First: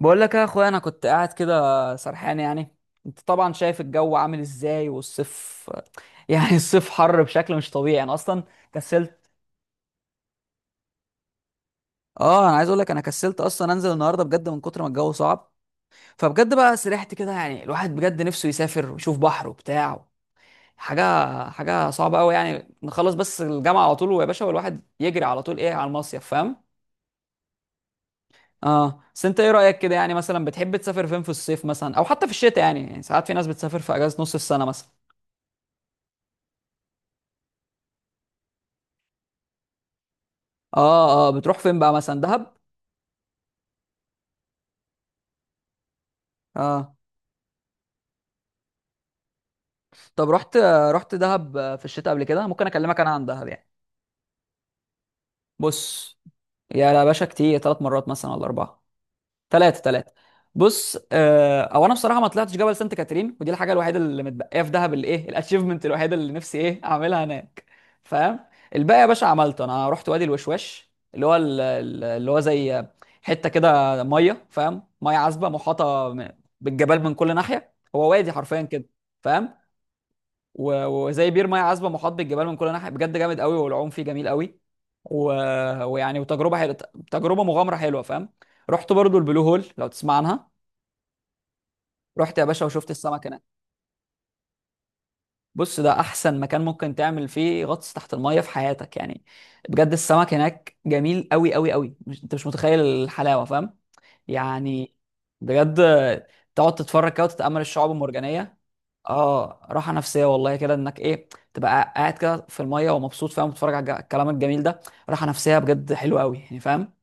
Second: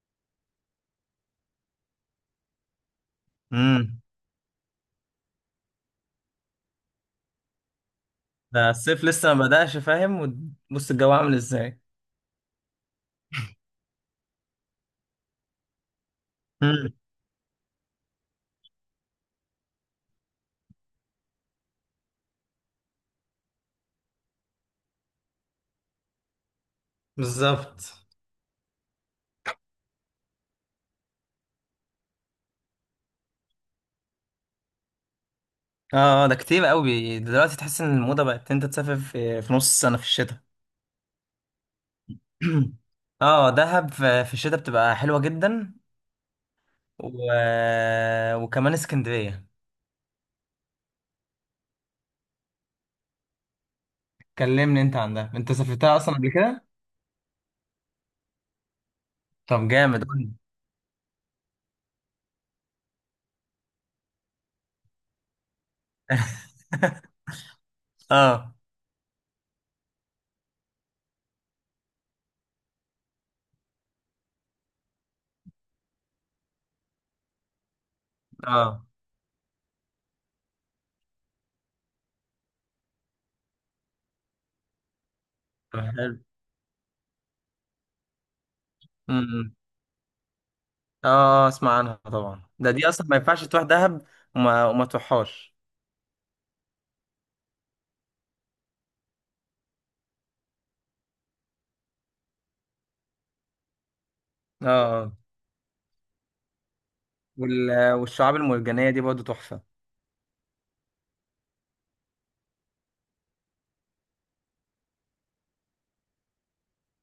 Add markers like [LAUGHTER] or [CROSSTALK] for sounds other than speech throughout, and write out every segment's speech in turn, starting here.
بقول لك يا اخويا انا كنت قاعد كده سرحان يعني. انت طبعا شايف امم الجو عامل ازاي والصيف. [LAUGHS] يعني الصيف حر بشكل مش طبيعي، انا اصلا ده الصيف كسلت. لسه ما بدأش فاهم. وبص الجو عامل ازاي. اه، انا عايز اقول لك انا كسلت اصلا انزل النهارده بجد من كتر ما الجو صعب. فبجد بقى امم سرحت كده، يعني الواحد بجد نفسه يسافر ويشوف بحر وبتاع حاجه حاجه صعبه قوي يعني، نخلص بس الجامعه على طول ويا باشا والواحد يجري على طول ايه على المصيف، فاهم؟ بالظبط. [CLEARS THROAT] اه، بس انت ايه رايك كده، يعني مثلا بتحب تسافر فين في الصيف مثلا او حتى في الشتاء؟ يعني ساعات في ناس بتسافر في اجازه نص السنه مثلا. اه، ده كتير قوي دلوقتي. تحس ان الموضة بقت إن انت تسافر في نص السنة في الشتاء. اه اه، بتروح فين بقى مثلا؟ دهب؟ [CLEARS THROAT] اه، دهب في الشتاء بتبقى حلوة جدا. اه، و... وكمان اسكندرية. طب رحت دهب في الشتاء قبل كده؟ ممكن اكلمك انا عن دهب يعني. كلمني انت عن ده، انت سافرتها اصلا بص. قبل كده؟ يا لا باشا كتير، ثلاث مرات مثلا ولا اربعه. طب ثلاثه جامد، ثلاثه. قولي. بص، آه او انا بصراحه ما طلعتش جبل سانت كاترين، ودي الحاجه الوحيده اللي متبقيه في دهب اللي ايه الاتشيفمنت [LAUGHS] الوحيده اللي نفسي ايه [LAUGHS] اعملها هناك، فاهم؟ اه الباقي يا باشا عملته، انا رحت وادي الوشواش اللي هو اللي هو زي حته كده ميه، فاهم؟ ميه عذبه محاطه بالجبال من كل ناحيه، هو وادي حرفيا كده، اه، فاهم؟ و- وزي بير ميه عذبه محاط بالجبال من كل ناحيه، بجد جامد قوي والعوم فيه جميل قوي. و... طب حلو. ويعني وتجربه حلوه، تجربه مغامره حلوه، فاهم؟ رحت برضو البلو امم هول لو تسمع عنها. اه، آه، اسمع عنها رحت طبعا، يا باشا ده دي وشفت اصلا ما السمك هناك. ينفعش تروح دهب وما تروحهاش. بص، ده احسن مكان ممكن تعمل فيه غطس تحت الميه في حياتك يعني. بجد السمك هناك جميل قوي قوي قوي، مش... انت مش متخيل الحلاوه، فاهم؟ اه يعني آه. بجد، تقعد تتفرج كده وتتأمل الشعاب والشعاب المرجانية. المرجانية دي برضه اه، تحفة. راحة نفسية والله كده انك ايه تبقى قاعد كده في المية ومبسوط، فاهم؟ وتتفرج على الكلام الجميل ده. راحة نفسية بجد حلوة قوي يعني، فاهم؟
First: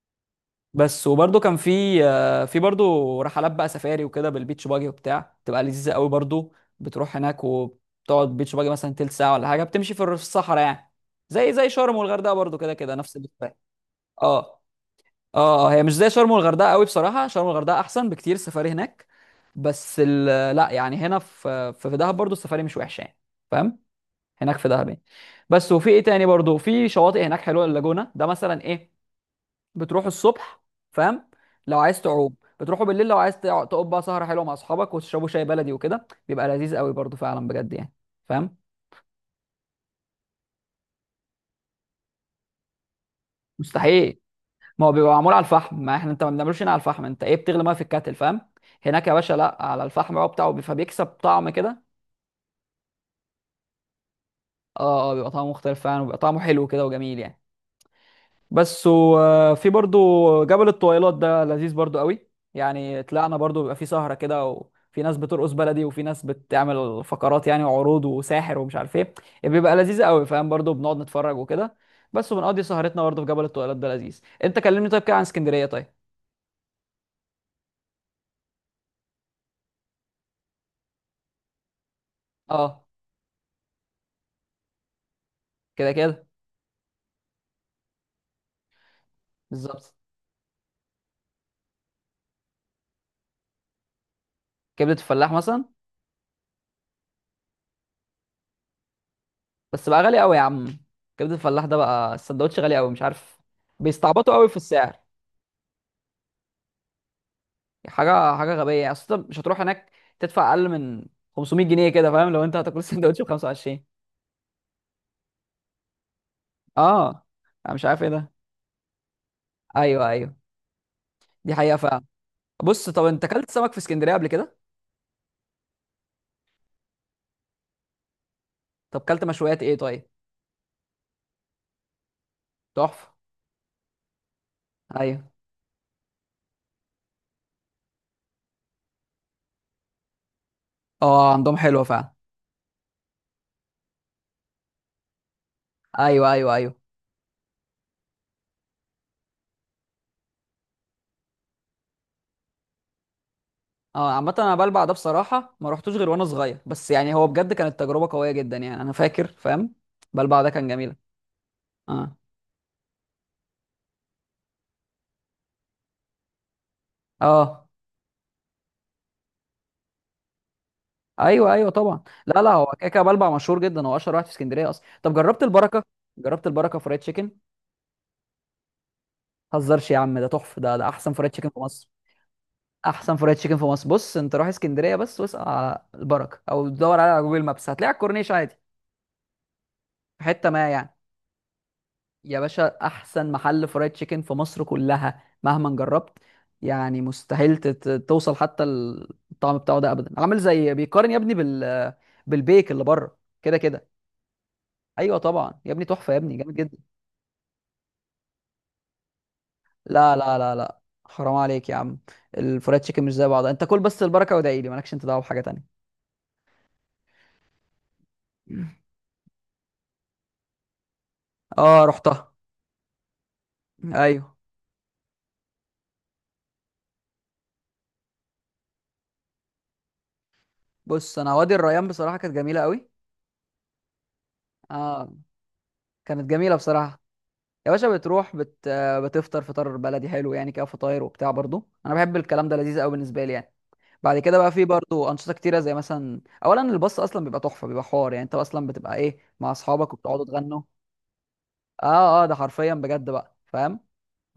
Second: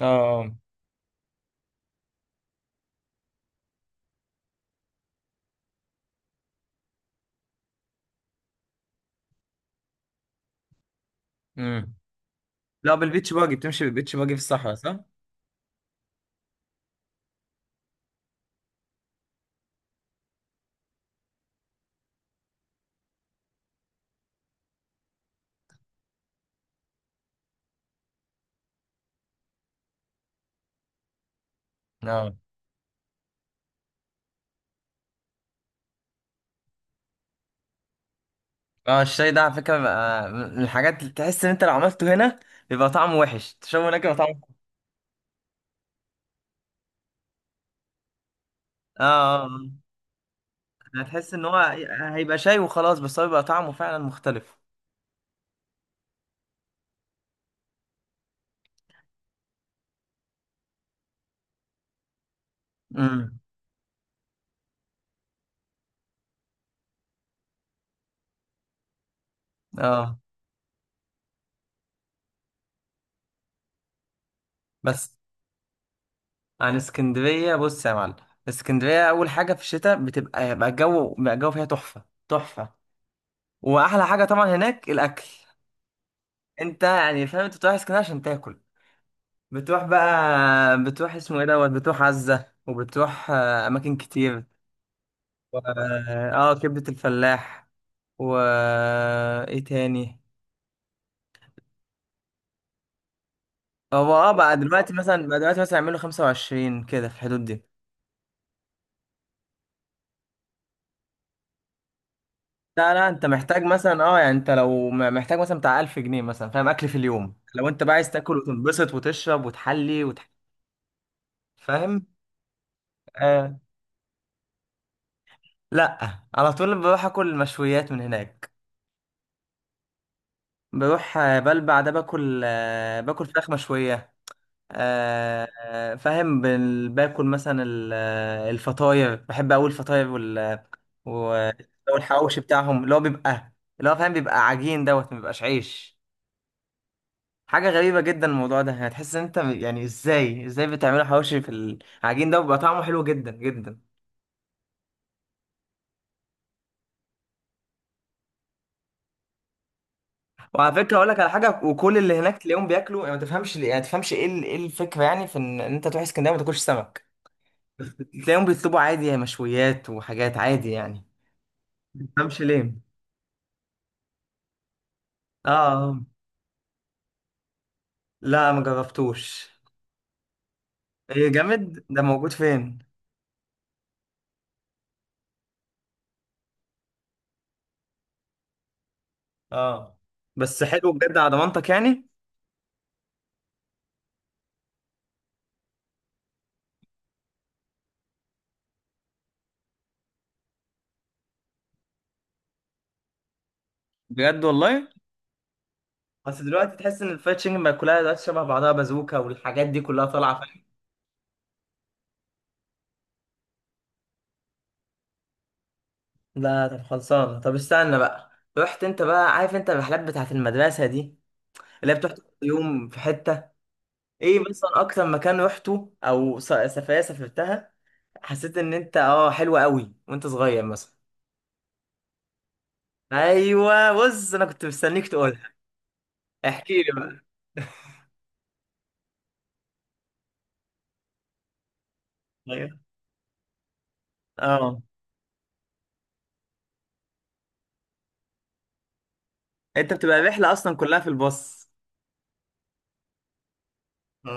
اه. بس، وبرده كان في برده رحلات بقى سفاري وكده بالبيتش باجي وبتاع، تبقى لذيذة قوي برده. بتروح هناك وبتقعد بيتش باجي مثلا تلت ساعة ولا حاجة، بتمشي في في الصحراء يعني. زي امم شرم والغردقة برده كده كده لا، نفس بالبيتش البتاع. باجي بتمشي، بالبيتش باجي في اه الصحراء، صح؟ اه اه، هي مش زي شرم والغردقه قوي، بصراحه شرم والغردقه احسن بكتير السفاري هناك. بس لا يعني، هنا في دهب برضو السفاري مش وحشه يعني، فاهم؟ هناك في دهب يعني. بس، وفي ايه تاني برضو؟ في شواطئ هناك حلوه، اللاجونه ده مثلا ايه. بتروحوا الصبح، فاهم؟ لو عايز تعوم اه. بتروحوا بالليل، لو عايز تقعد بقى سهره حلوه مع اصحابك وتشربوا شاي بلدي وكده بيبقى لذيذ قوي برضو فعلا بجد يعني، فاهم؟ اه، الشاي ده على فكرة بقى من الحاجات اللي تحس ان انت لو عملته هنا بيبقى طعمه وحش، تشربه هناك بيبقى مستحيل. طعمه. ما هو بيبقى معمول على الفحم، ما احنا انت ما بنعملوش هنا على الفحم، انت ايه بتغلي ميه في الكاتل، فاهم؟ اه هناك يا باشا آه، آه. لا، على الفحم بقى بتاعه فبيكسب هتحس ان طعم هو كده. هيبقى شاي وخلاص، بس هو بيبقى طعمه فعلا مختلف. اه اه، بيبقى طعمه مختلف فعلا وبيبقى طعمه حلو كده وجميل يعني. بس، وفي برضو جبل الطويلات ده لذيذ برضو قوي. يعني طلعنا امم برضو، بيبقى فيه سهرة كده وفي ناس بترقص بلدي وفي ناس بتعمل فقرات يعني وعروض وساحر ومش عارف ايه. إيه، بيبقى لذيذ اه قوي، فاهم؟ برضو بنقعد نتفرج وكده. بس، وبنقضي سهرتنا برضو في جبل الطويلات ده لذيذ. انت كلمني طيب بس. كده عن اسكندرية طيب. عن اسكندرية، بص يا معلم. اسكندرية أول حاجة في الشتاء بتبقى بقى الجو، بقى الجو فيها تحفة تحفة. اه وأحلى حاجة طبعا هناك الأكل. كده كده. انت يعني فاهم، انت بتروح اسكندريه عشان تاكل. بتروح بالظبط. بقى بتروح اسمه ايه دوت، بتروح عزه، وبتروح آه، اماكن كتير. كبده الفلاح و... مثلا. اه، كبده الفلاح. و آه، ايه بس بقى تاني. غالي قوي يا عم، كبده الفلاح ده بقى السندوتش غالي قوي، مش عارف، هو اه بيستعبطوا قوي في بقى دلوقتي السعر. مثلا، بقى دلوقتي مثلا يعملوا 25 كده في الحدود دي. حاجه غبيه يعني، اصل انت مش هتروح هناك تدفع اقل من 500 جنيه كده، فاهم؟ لو انت هتاكل [LAUGHS] لا لا، السندوتش انت ب محتاج 25. مثلا، اه يعني انت لو محتاج مثلا بتاع 1000 جنيه مثلا فاهم، اكل في اه، اليوم، لو انا انت مش بقى عارف ايه عايز ده. تاكل وتنبسط وتشرب وتحلي ايوه ايوه، دي حقيقه فعلا. فاهم. بص طب انت اكلت آه سمك في اسكندريه قبل كده؟ لا، على طول بروح اكل مشويات من هناك. طب اكلت مشويات ايه طيب؟ بروح آه، بلبع، ده باكل آه، تحفه. باكل فراخ مشوية. ايوه، آه، آه، فاهم. باكل مثلا آه، الفطاير، بحب أوي الفطاير وال اه و- عندهم حلوه فعلا. والحواوشي بتاعهم اللي هو بيبقى، اللي هو فاهم بيبقى عجين دوت ما بيبقاش عيش. ايوه ايوه ايوه. حاجة غريبة جدا الموضوع ده. هتحس ان انت يعني ازاي بتعملوا حواوشي في العجين ده، وبيبقى طعمه حلو جدا جدا. اه، عامة انا بلبع ده بصراحة ما رحتوش غير وانا صغير، بس يعني هو بجد كانت تجربة قوية جدا يعني انا فاكر، فاهم؟ بلبع ده كان وعلى جميلة. فكرة اقول لك على حاجة، وكل اه اللي هناك تلاقيهم بياكلوا يعني. ما تفهمش يعني ما تفهمش ايه ايه الفكرة يعني في ان إن انت تروح اسكندرية وما تاكلش سمك. اه، تلاقيهم بيطلبوا عادي يعني مشويات وحاجات عادي يعني. ايوه ايوه طبعا، مفهمش لا لا هو ليه. كده كده بلبع مشهور جدا، هو اشهر واحد في اسكندرية اصلا. طب جربت اه البركة؟ آه. جربت البركة فرايد تشيكن؟ لا ما جربتوش. هزرش يا عم، ده تحفة، ده احسن ايه فرايد تشيكن في جامد، مصر. ده موجود فين؟ احسن فرايد تشيكن في مصر. بص انت روح اسكندرية بس واسأل على البركة او دور عليها على جوجل مابس، هتلاقي على الكورنيش عادي. اه، في حتة بس ما حلو يعني. بجد على ضمانتك يعني. يا باشا احسن محل فرايد تشيكن في مصر كلها مهما جربت. يعني مستحيل توصل حتى الطعم بتاعه ده ابدا، عامل زي بيقارن يا ابني بالبيك اللي بره كده كده. بجد والله. ايوه طبعا يا ابني تحفه يا ابني بس جامد دلوقتي جدا. تحس ان الفرايد تشيكن بقى كلها دلوقتي شبه بعضها، بازوكا والحاجات دي كلها لا لا طالعه لا فاهم. لا، حرام عليك يا عم. الفرايد تشيكن مش زي بعضها، انت كل بس البركه وادعي لي، مالكش انت دعوه بحاجه تانية. لا، طب خلصانه، طب استنى بقى. رحت انت بقى؟ عارف انت الرحلات بتاعت المدرسه دي اه اللي هي بتروح كل رحتها. يوم في حته؟ [LAUGHS] ايوه. ايه مثلا اكتر مكان رحته او سفريه سافرتها، حسيت ان انت اه حلوة قوي وانت صغير مثلا؟ بص انا وادي الريان بصراحه كانت جميله قوي. ايوه، بص انا كنت مستنيك اه تقولها. كانت جميله احكي لي بصراحه. بقى. يا باشا بتروح بت... آه، بتفطر فطار بلدي حلو يعني كده فطاير وبتاع برضو، انا بحب الكلام ده ايوه. لذيذ قوي بالنسبه لي يعني. بعد كده بقى في اه، برضو انشطه كتيره، زي مثلا اولا الباص اصلا بيبقى تحفه، بيبقى حوار، يعني انت اصلا بتبقى ايه مع انت اصحابك بتبقى وبتقعدوا الرحلة تغنوا. اصلا كلها في الباص. اه اه، ده حرفيا بجد بقى، فاهم؟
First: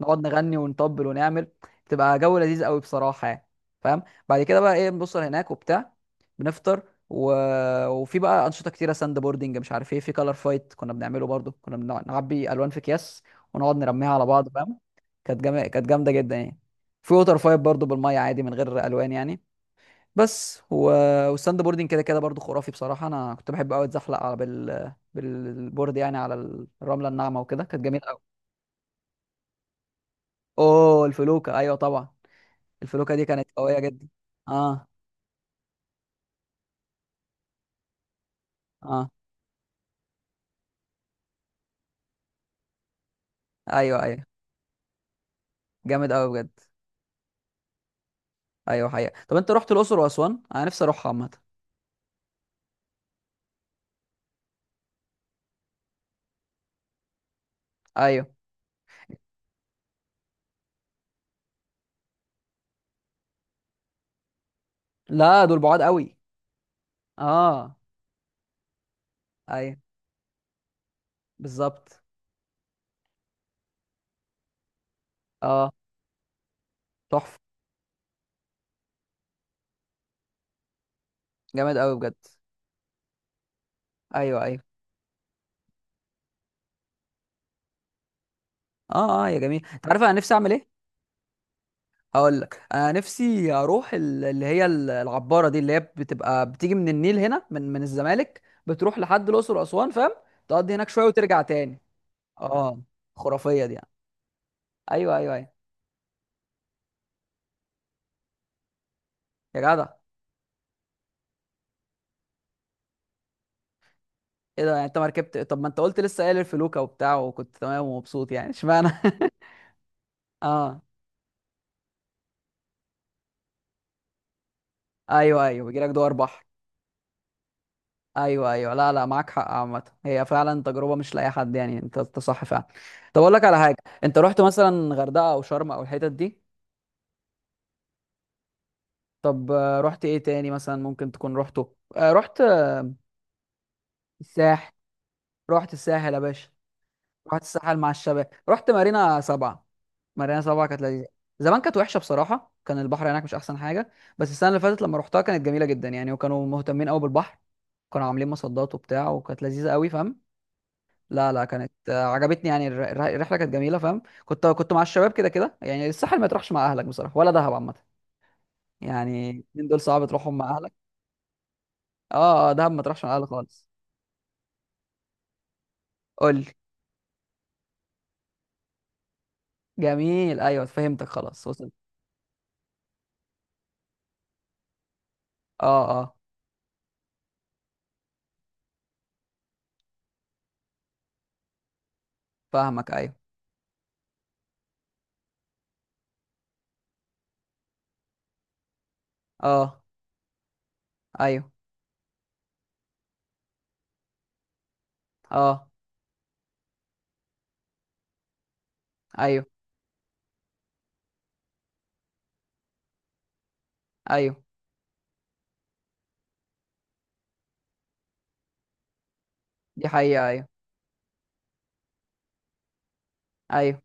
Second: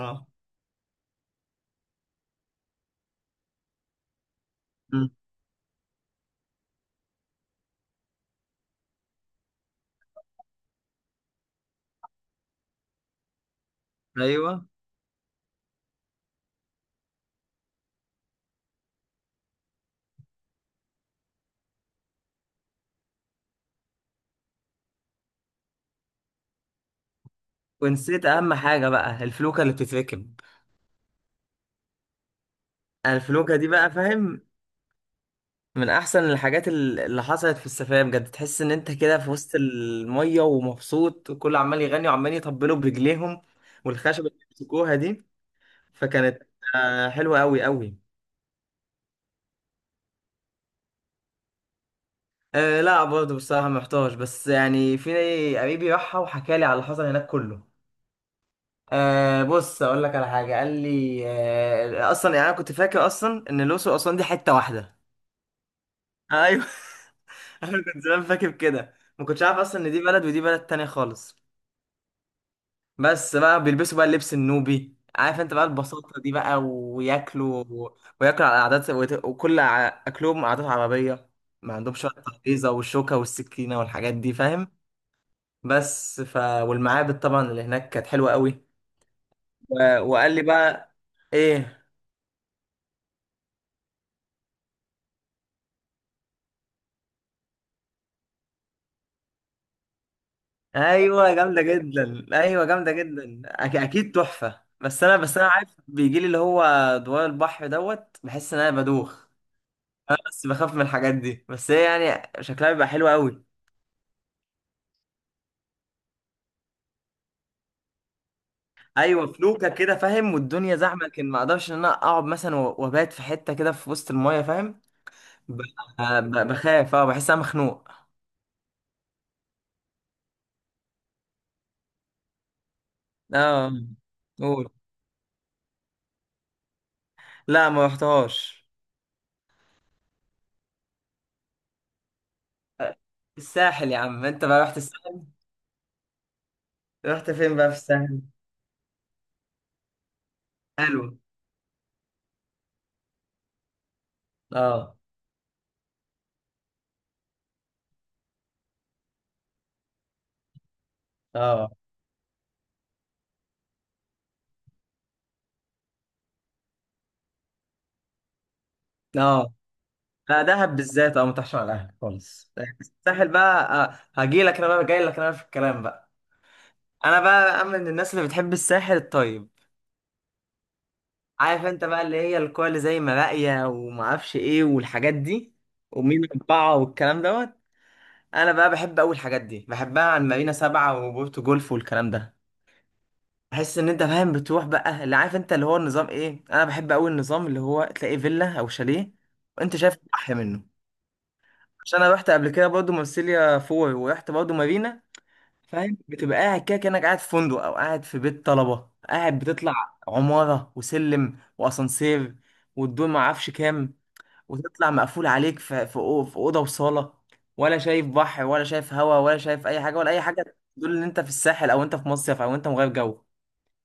نقعد نغني ونطبل ونعمل، تبقى جو لذيذ قوي بصراحه يعني، فاهم؟ بعد كده بقى ايه مم. بنوصل هناك وبتاع، بنفطر. و... وفي بقى انشطه كتيره، ساند بوردنج مش عارف ايه، في كلر فايت كنا بنعمله برضو، كنا نعبي الوان في اكياس ونقعد نرميها على بعض، ايوه. فاهم؟ كانت جامده جدا يعني. في ووتر فايت برضو بالميه عادي من غير الوان يعني. بس والساند بوردنج كده كده برضو خرافي بصراحه، انا كنت بحب قوي اتزحلق على بالبورد يعني على الرمله الناعمه وكده كانت جميله ونسيت قوي. اهم حاجة بقى، الفلوكة اللي بتتركب. اوه الفلوكه ايوه طبعا. الفلوكه دي كانت الفلوكة دي قويه بقى جدا. فاهم، اه من احسن الحاجات اللي حصلت في السفرية. بجد تحس ان انت اه كده في وسط المية ومبسوط، وكل عمال يغني وعمال يطبلوا برجليهم، ايوه ايوه، والخشبة اللي بيمسكوها دي. جامد قوي فكانت بجد. آه، حلوة قوي قوي. ايوه حقيقه. طب انت رحت الاقصر واسوان؟ انا نفسي اروحها عامه. آه لا، برضه بصراحة محتاج، بس يعني في قريبي راحها وحكى لي على اللي حصل هناك كله. ايوه، آه، بص أقول لك على حاجة قال لي. آه، أصلا يعني أنا كنت فاكر أصلا إن الأقصر وأسوان دي حتة واحدة. لا دول بعاد قوي. أيوه. [LAUGHS] اه أنا كنت زمان فاكر كده، ما كنتش عارف ايوه أصلا إن دي بلد ودي بلد تانية خالص. بالظبط. بس بقى بيلبسوا بقى اللبس النوبي، عارف أنت بقى اه البساطة دي بقى، تحفه، وياكلوا، وياكلوا على عادات، وكل أكلهم عادات عربية. ما جامد قوي عندهمش بجد. بقى التحفيظة والشوكة والسكينة والحاجات دي ايوه ايوه، فاهم. بس ف والمعابد طبعا اللي هناك كانت حلوه قوي. اه اه يا جميل. انت و... عارف انا وقال نفسي لي اعمل ايه؟ بقى ايه. هقول لك، انا نفسي اروح اللي هي العباره دي اللي هي بتبقى بتيجي من النيل هنا من الزمالك بتروح لحد الاقصر واسوان، فاهم؟ تقضي هناك شويه ايوه وترجع جامده تاني. جدا، ايوه اه جامده جدا، خرافيه دي يعني. اكيد تحفه. بس ايوه انا، ايوه بس انا ايوه. عارف بيجي لي اللي هو دوار البحر دوت، بحس ان انا بدوخ. يا جدع، بس بخاف من الحاجات دي، بس هي يعني شكلها بيبقى حلو قوي. ايه ده يعني؟ انت ما ركبت؟ طب ما انت قلت لسه قايل الفلوكه وبتاع وكنت تمام ومبسوط يعني، اشمعنى؟ ايوه [LAUGHS] فلوكه كده فاهم والدنيا اه زحمه، لكن ما اقدرش ان انا اقعد مثلا وابات في حته كده في وسط المايه فاهم. ايوه ب... ايوه، بيجيلك دوار بحر. بخاف. اه بحس إن انا مخنوق. ايوه ايوه، لا لا معاك حق عامه، هي فعلا تجربه مش لاي حد يعني، انت صح فعلا. طب اقول لك على اه. حاجه، انت رحت قول. مثلا غردقه او شرم او الحتت دي؟ لا ما رحتهاش. طب رحت ايه تاني مثلا ممكن تكون رحته رحت الساحل يا عم. انت بقى الساحل. رحت الساحل؟ رحت الساحل يا باشا. رحت رحت فين بقى في الساحل مع الساحل؟ الشباب، رحت مارينا سبعة. مارينا سبعة كانت حلو. لذيذة. زمان كانت وحشة بصراحة، كان البحر هناك مش أحسن حاجة. بس السنة اللي فاتت اه لما رحتها كانت جميلة جدا يعني، وكانوا مهتمين قوي بالبحر. كانوا عاملين مصدات وبتاع وكانت لذيذة قوي، فاهم؟ لا لا كانت اه. عجبتني يعني الرحلة كانت جميلة، فاهم؟ كنت مع الشباب كده كده يعني. الساحل ما تروحش مع أهلك بصراحة ولا دهب عامة. يعني اه، الاتنين دول صعب تروحهم لا مع أهلك. دهب بالذات اه متحش على الاهل اه خالص. دهب ما تروحش مع الساحل أهلك خالص. بقى آه. هجي لك انا بقى، جاي لك انا في الكلام بقى. قول لي. انا بقى من الناس اللي بتحب الساحل الطيب. جميل أيوه فهمتك خلاص عارف وصلت. انت بقى اللي هي الكوره اللي زي مراقية وما اعرفش ايه والحاجات دي، اه اه. ومين اربعه والكلام دوت. انا بقى بحب اول الحاجات دي، بحبها عن مارينا سبعة وبورتو جولف والكلام ده. فاهمك أيوه. تحس ان انت فاهم بتروح بقى اللي عارف انت اللي هو النظام ايه. انا بحب قوي النظام اللي هو تلاقي فيلا او شاليه وانت اه شايف احلى منه. ايوه، عشان انا رحت قبل كده برضه مارسيليا فور ورحت برضه مارينا. اه فاهم، بتبقى قاعد كده كانك قاعد في فندق او قاعد في بيت طلبه، قاعد ايوه بتطلع عماره وسلم واسانسير والدور ما اعرفش كام، ايوه وتطلع مقفول عليك في في اوضه وصاله. ولا شايف بحر ولا شايف هوا ولا شايف اي دي حاجه، ولا اي حقيقة. ايوه حاجه تدل ان انت في الساحل او انت في مصيف او انت مغير جو ايوه.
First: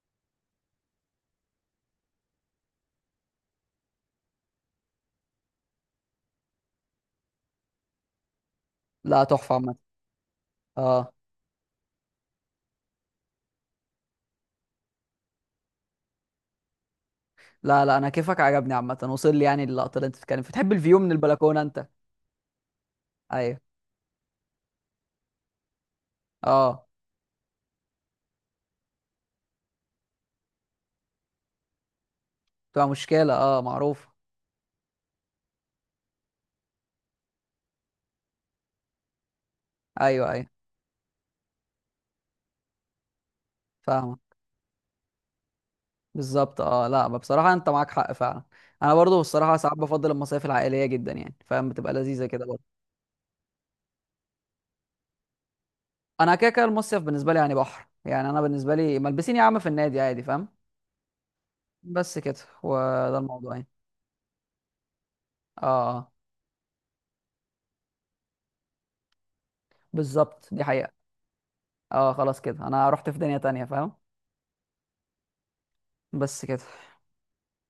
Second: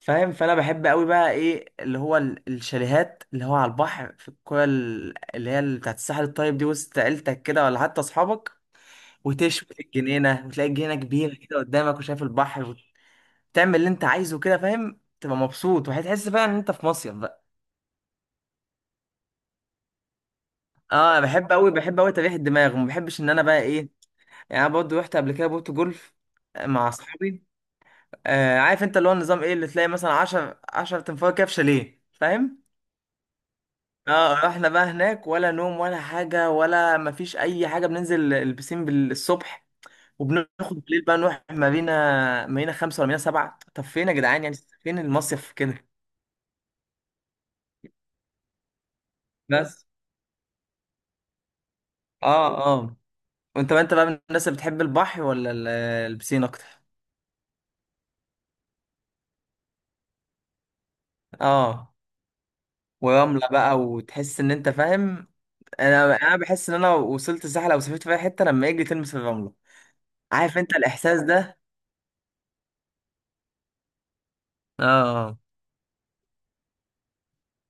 فاهم. فانا بحب قوي بقى ايه اللي هو الشاليهات اللي هو على البحر في الكوره اللي هي اللي بتاعت الساحل الطيب دي، وسط عيلتك كده ولا حتى اصحابك. لا تحفة وتشوي في عامة. الجنينه وتلاقي الجنينه اه. كبيره كده قدامك وشايف البحر، وتعمل اللي انت عايزه كده فاهم، تبقى مبسوط وهتحس فعلا ان انت في مصيف بقى. لا لا انا كيفك عجبني عامة، وصل لي يعني اللقطة اللي انت بتتكلم فيها. بتحب الفيو من اه بحب البلكونة قوي، انت؟ بحب قوي، تريح الدماغ، وما بحبش ان انا ايوه. بقى ايه. يعني انا برضه رحت قبل كده بوت جولف آه، مع اه اصحابي. آه، عارف انت اللي هو النظام ايه، اللي تلاقي مثلا 10 10 تنفار كده في شاليه فاهم. بتبقى مشكلة معروفة. اه، رحنا بقى هناك ولا نوم ولا حاجة ولا مفيش أي حاجة، بننزل البسين بالصبح ايوه ايوه. وبناخد. بالليل بقى نروح مارينا، مارينا خمسة ولا مارينا سبعة؟ طب فين يا فاهمة. جدعان يعني، فين المصيف كده؟ بالظبط اه، لا ما بصراحة انت معاك حق فعلا. انا برضو الصراحة ساعات بس. بفضل المصايف العائلية جدا يعني، فاهم؟ بتبقى لذيذة كده اه. برضو. اه. وانت بقى، انت بقى من الناس اللي بتحب البحر ولا انا البسين كده كده أكتر؟ المصيف بالنسبة لي يعني بحر، يعني انا بالنسبة لي ملبسين يا عم، في النادي عادي، فاهم؟ اه، بس كده، وده ورملة الموضوع يعني. بقى، وتحس إن أنت فاهم. اه آه، أنا بحس إن أنا وصلت الساحل أو سافرت في أي حتة لما أجي تلمس الرملة. بالظبط، عارف دي أنت حقيقة. الإحساس ده. اه خلاص كده انا رحت في دنيا تانية، فاهم؟ اه. بس كده.